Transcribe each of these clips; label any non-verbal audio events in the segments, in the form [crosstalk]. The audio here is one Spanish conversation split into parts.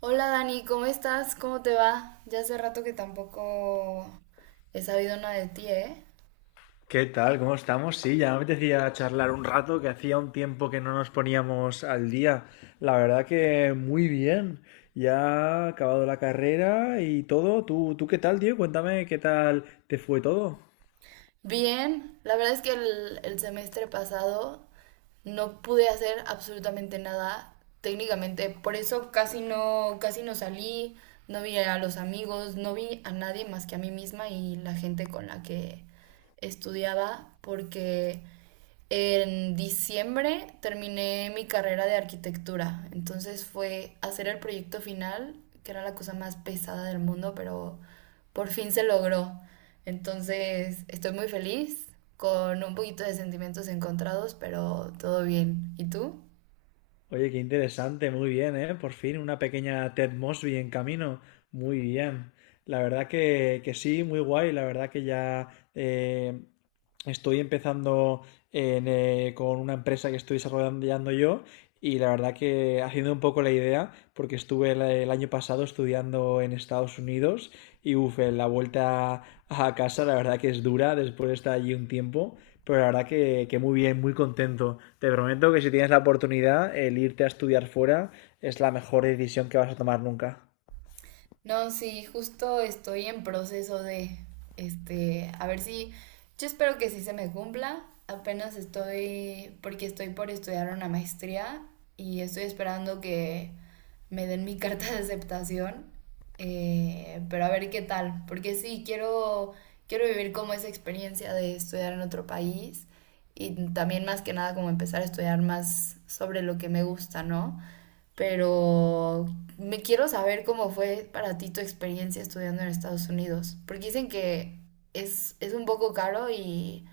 Hola Dani, ¿cómo estás? ¿Cómo te va? Ya hace rato que tampoco he sabido nada de ti, ¿eh? ¿Qué tal? ¿Cómo estamos? Sí, ya me apetecía charlar un rato, que hacía un tiempo que no nos poníamos al día. La verdad que muy bien. Ya ha acabado la carrera y todo. ¿Tú qué tal, tío? Cuéntame qué tal te fue todo. Bien, la verdad es que el semestre pasado no pude hacer absolutamente nada técnicamente, por eso casi no salí, no vi a los amigos, no vi a nadie más que a mí misma y la gente con la que estudiaba, porque en diciembre terminé mi carrera de arquitectura, entonces fue hacer el proyecto final, que era la cosa más pesada del mundo, pero por fin se logró. Entonces estoy muy feliz, con un poquito de sentimientos encontrados, pero todo bien. ¿Y tú? Oye, qué interesante, muy bien, ¿eh? Por fin, una pequeña Ted Mosby en camino, muy bien. La verdad que sí, muy guay, la verdad que ya eh, estoy empezando con una empresa que estoy desarrollando yo y la verdad que haciendo un poco la idea, porque estuve el año pasado estudiando en Estados Unidos y uff, la vuelta a casa la verdad que es dura después de estar allí un tiempo, pero la verdad que muy bien, muy contento. Te prometo que si tienes la oportunidad, el irte a estudiar fuera es la mejor decisión que vas a tomar nunca. No, sí, justo estoy en proceso de, este, a ver si, yo espero que sí se me cumpla. Apenas estoy, porque estoy por estudiar una maestría y estoy esperando que me den mi [laughs] carta de aceptación. Pero a ver qué tal, porque sí, quiero vivir como esa experiencia de estudiar en otro país y también más que nada como empezar a estudiar más sobre lo que me gusta, ¿no? Pero me quiero saber cómo fue para ti tu experiencia estudiando en Estados Unidos, porque dicen que es un poco caro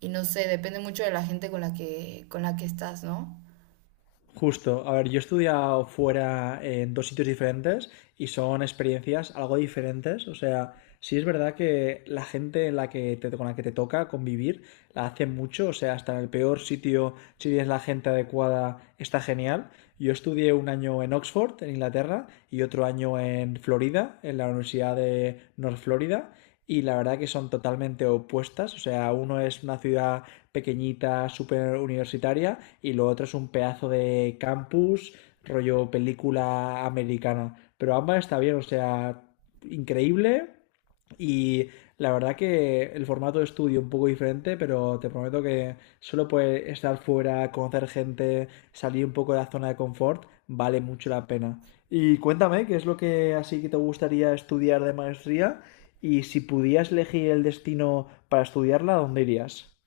y no sé, depende mucho de la gente con la que estás, ¿no? Justo, a ver, yo he estudiado fuera en dos sitios diferentes y son experiencias algo diferentes, o sea, sí es verdad que la gente en la que con la que te toca convivir la hace mucho, o sea, hasta en el peor sitio, si tienes la gente adecuada, está genial. Yo estudié un año en Oxford, en Inglaterra, y otro año en Florida, en la Universidad de North Florida, y la verdad que son totalmente opuestas, o sea, uno es una ciudad pequeñita, súper universitaria, y lo otro es un pedazo de campus, rollo película americana. Pero ambas está bien, o sea, increíble. Y la verdad que el formato de estudio un poco diferente, pero te prometo que solo puede estar fuera, conocer gente, salir un poco de la zona de confort, vale mucho la pena. Y cuéntame, ¿qué es lo que así que te gustaría estudiar de maestría? Y si pudieras elegir el destino para estudiarla, ¿a dónde irías?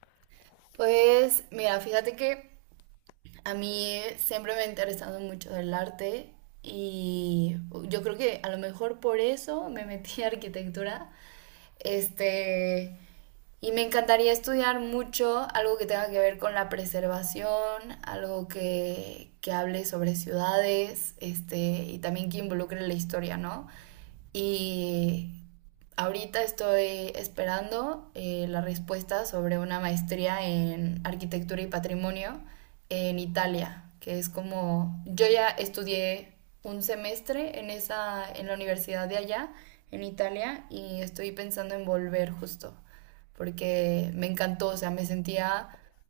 Pues mira, fíjate que a mí siempre me ha interesado mucho el arte y yo creo que a lo mejor por eso me metí a arquitectura. Este, y me encantaría estudiar mucho algo que tenga que ver con la preservación, algo que hable sobre ciudades, este, y también que involucre la historia, ¿no? Y ahorita estoy esperando la respuesta sobre una maestría en arquitectura y patrimonio en Italia, que es como, yo ya estudié un semestre en en la universidad de allá, en Italia, y estoy pensando en volver justo porque me encantó, o sea, me sentía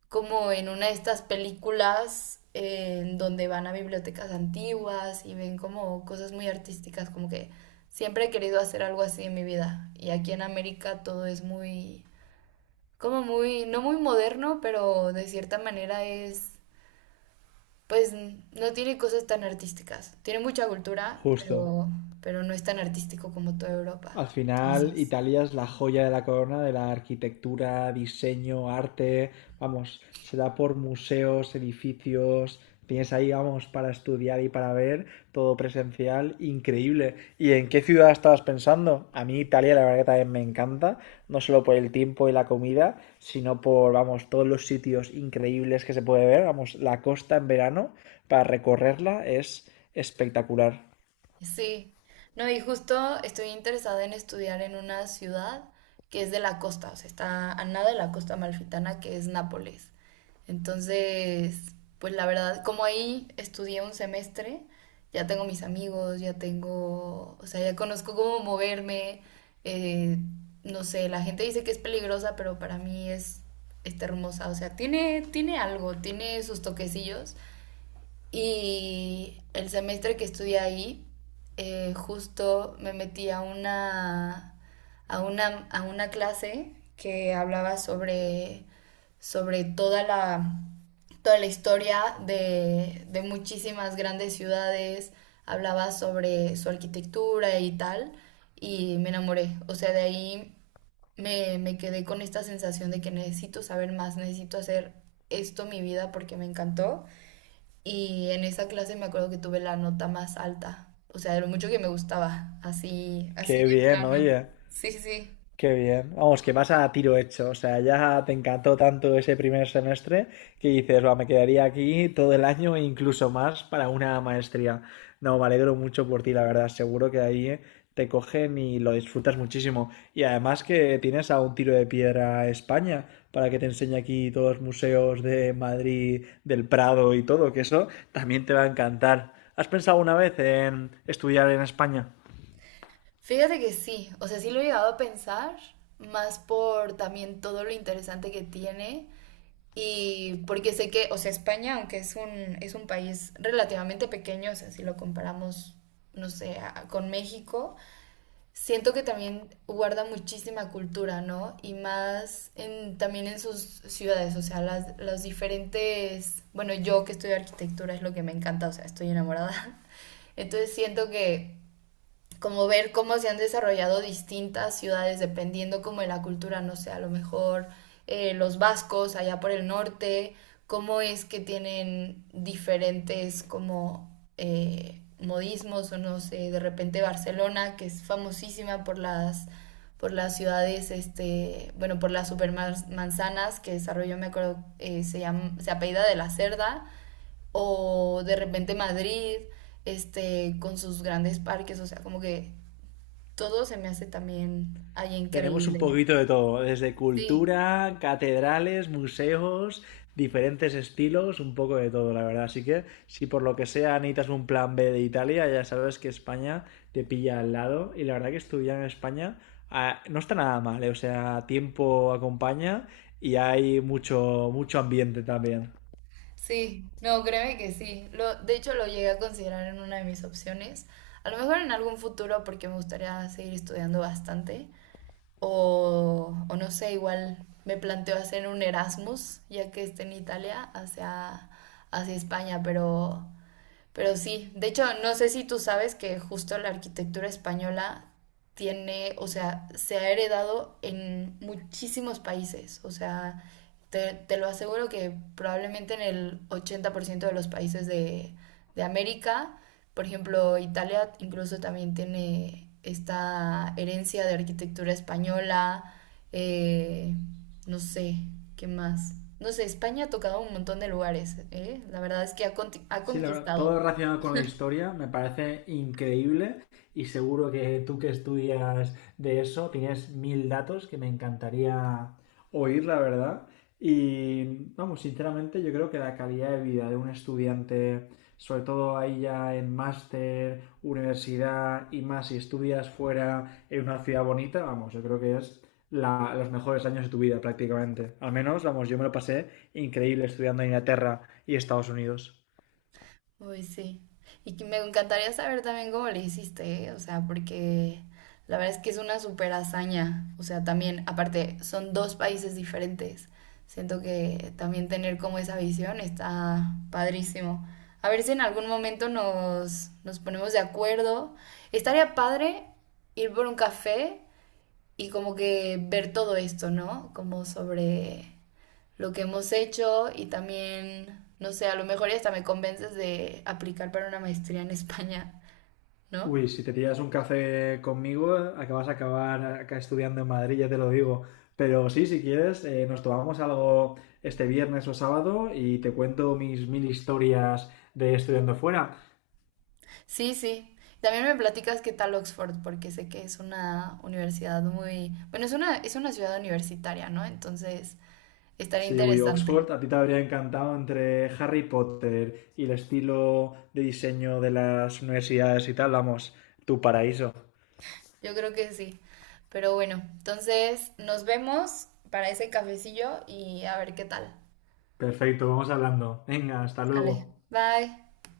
como en una de estas películas en donde van a bibliotecas antiguas y ven como cosas muy artísticas, como que siempre he querido hacer algo así en mi vida. Y aquí en América todo es muy, como muy, no muy moderno, pero de cierta manera es, pues no tiene cosas tan artísticas. Tiene mucha cultura, Justo. Pero no es tan artístico como toda Al Europa. final, Entonces... Italia es la joya de la corona de la arquitectura, diseño, arte. Vamos, se da por museos, edificios. Tienes ahí, vamos, para estudiar y para ver todo presencial, increíble. ¿Y en qué ciudad estabas pensando? A mí Italia, la verdad que también me encanta, no solo por el tiempo y la comida, sino por, vamos, todos los sitios increíbles que se puede ver. Vamos, la costa en verano, para recorrerla es espectacular. Sí, no, y justo estoy interesada en estudiar en una ciudad que es de la costa, o sea, está a nada de la costa amalfitana, que es Nápoles. Entonces, pues la verdad, como ahí estudié un semestre, ya tengo mis amigos, ya tengo, o sea, ya conozco cómo moverme, eh, no sé, la gente dice que es peligrosa, pero para mí es, está hermosa, o sea, tiene, tiene algo, tiene sus toquecillos. Y el semestre que estudié ahí, justo me metí a una clase que hablaba sobre toda toda la historia de muchísimas grandes ciudades, hablaba sobre su arquitectura y tal, y me enamoré. O sea, de ahí me quedé con esta sensación de que necesito saber más, necesito hacer esto mi vida porque me encantó. Y en esa clase me acuerdo que tuve la nota más alta, o sea, de lo mucho que me gustaba, así, así Qué de bien, plano. oye. Sí, sí, sí. Qué bien. Vamos, que vas a tiro hecho. O sea, ya te encantó tanto ese primer semestre que dices, va, me quedaría aquí todo el año e incluso más para una maestría. No, me alegro mucho por ti, la verdad. Seguro que ahí te cogen y lo disfrutas muchísimo. Y además que tienes a un tiro de piedra a España para que te enseñe aquí todos los museos de Madrid, del Prado y todo, que eso también te va a encantar. ¿Has pensado una vez en estudiar en España? Fíjate que sí, o sea, sí lo he llegado a pensar, más por también todo lo interesante que tiene y porque sé que, o sea, España, aunque es un país relativamente pequeño, o sea, si lo comparamos, no sé, a- con México, siento que también guarda muchísima cultura, ¿no? Y más en, también en sus ciudades, o sea, las diferentes, bueno, yo que estudio arquitectura es lo que me encanta, o sea, estoy enamorada. [laughs] Entonces siento que como ver cómo se han desarrollado distintas ciudades dependiendo como de la cultura, no sé, a lo mejor los vascos allá por el norte, cómo es que tienen diferentes como modismos o no sé, de repente Barcelona, que es famosísima por las ciudades, este, bueno, por las supermanzanas que desarrolló, me acuerdo, llama, se apellida de la Cerda, o de repente Madrid, este, con sus grandes parques, o sea, como que todo se me hace también ahí Tenemos un increíble. poquito de todo, desde Sí, cultura, catedrales, museos, diferentes estilos, un poco de todo, la verdad. Así que si por lo que sea necesitas un plan B de Italia, ya sabes que España te pilla al lado. Y la verdad que estudiar en España ah, no está nada mal, ¿eh? O sea, tiempo acompaña y hay mucho ambiente también. sí, no, créeme que sí. Lo, de hecho, lo llegué a considerar en una de mis opciones. A lo mejor en algún futuro, porque me gustaría seguir estudiando bastante. O no sé, igual me planteo hacer un Erasmus, ya que esté en Italia, hacia, hacia España, pero sí, de hecho, no sé si tú sabes que justo la arquitectura española tiene, o sea, se ha heredado en muchísimos países. O sea, te lo aseguro que probablemente en el 80% de los países de América, por ejemplo, Italia incluso también tiene esta herencia de arquitectura española. eh, no sé, ¿qué más? No sé, España ha tocado un montón de lugares, ¿eh? La verdad es que ha, conti- ha Sí, la verdad, conquistado. todo relacionado con la historia me parece increíble y seguro que tú que estudias de eso tienes mil datos que me encantaría oír, la verdad. Y vamos, sinceramente yo creo que la calidad de vida de un estudiante, sobre todo ahí ya en máster, universidad y más si estudias fuera en una ciudad bonita, vamos, yo creo que es los mejores años de tu vida prácticamente. Al menos, vamos, yo me lo pasé increíble estudiando en Inglaterra y Estados Unidos. Uy, sí. Y que me encantaría saber también cómo le hiciste, ¿eh? O sea, porque la verdad es que es una super hazaña. O sea, también, aparte, son dos países diferentes. Siento que también tener como esa visión está padrísimo. A ver si en algún momento nos ponemos de acuerdo. Estaría padre ir por un café y como que ver todo esto, ¿no? Como sobre lo que hemos hecho y también, no sé, a lo mejor hasta me convences de aplicar para una maestría en España, ¿no? Uy, si te pillas un café conmigo, acabas a acabar acá estudiando en Madrid, ya te lo digo. Pero sí, si quieres, nos tomamos algo este viernes o sábado y te cuento mis mil historias de estudiando fuera. Sí, sí. También me platicas qué tal Oxford, porque sé que es una universidad muy, bueno, es una ciudad universitaria, ¿no? Entonces, estaría Sí, uy, Oxford, interesante. a ti te habría encantado entre Harry Potter y el estilo de diseño de las universidades y tal, vamos, tu paraíso. Yo creo que sí. Pero bueno, entonces nos vemos para ese cafecillo y a ver qué tal. Perfecto, vamos hablando. Venga, hasta Dale. luego. Bye.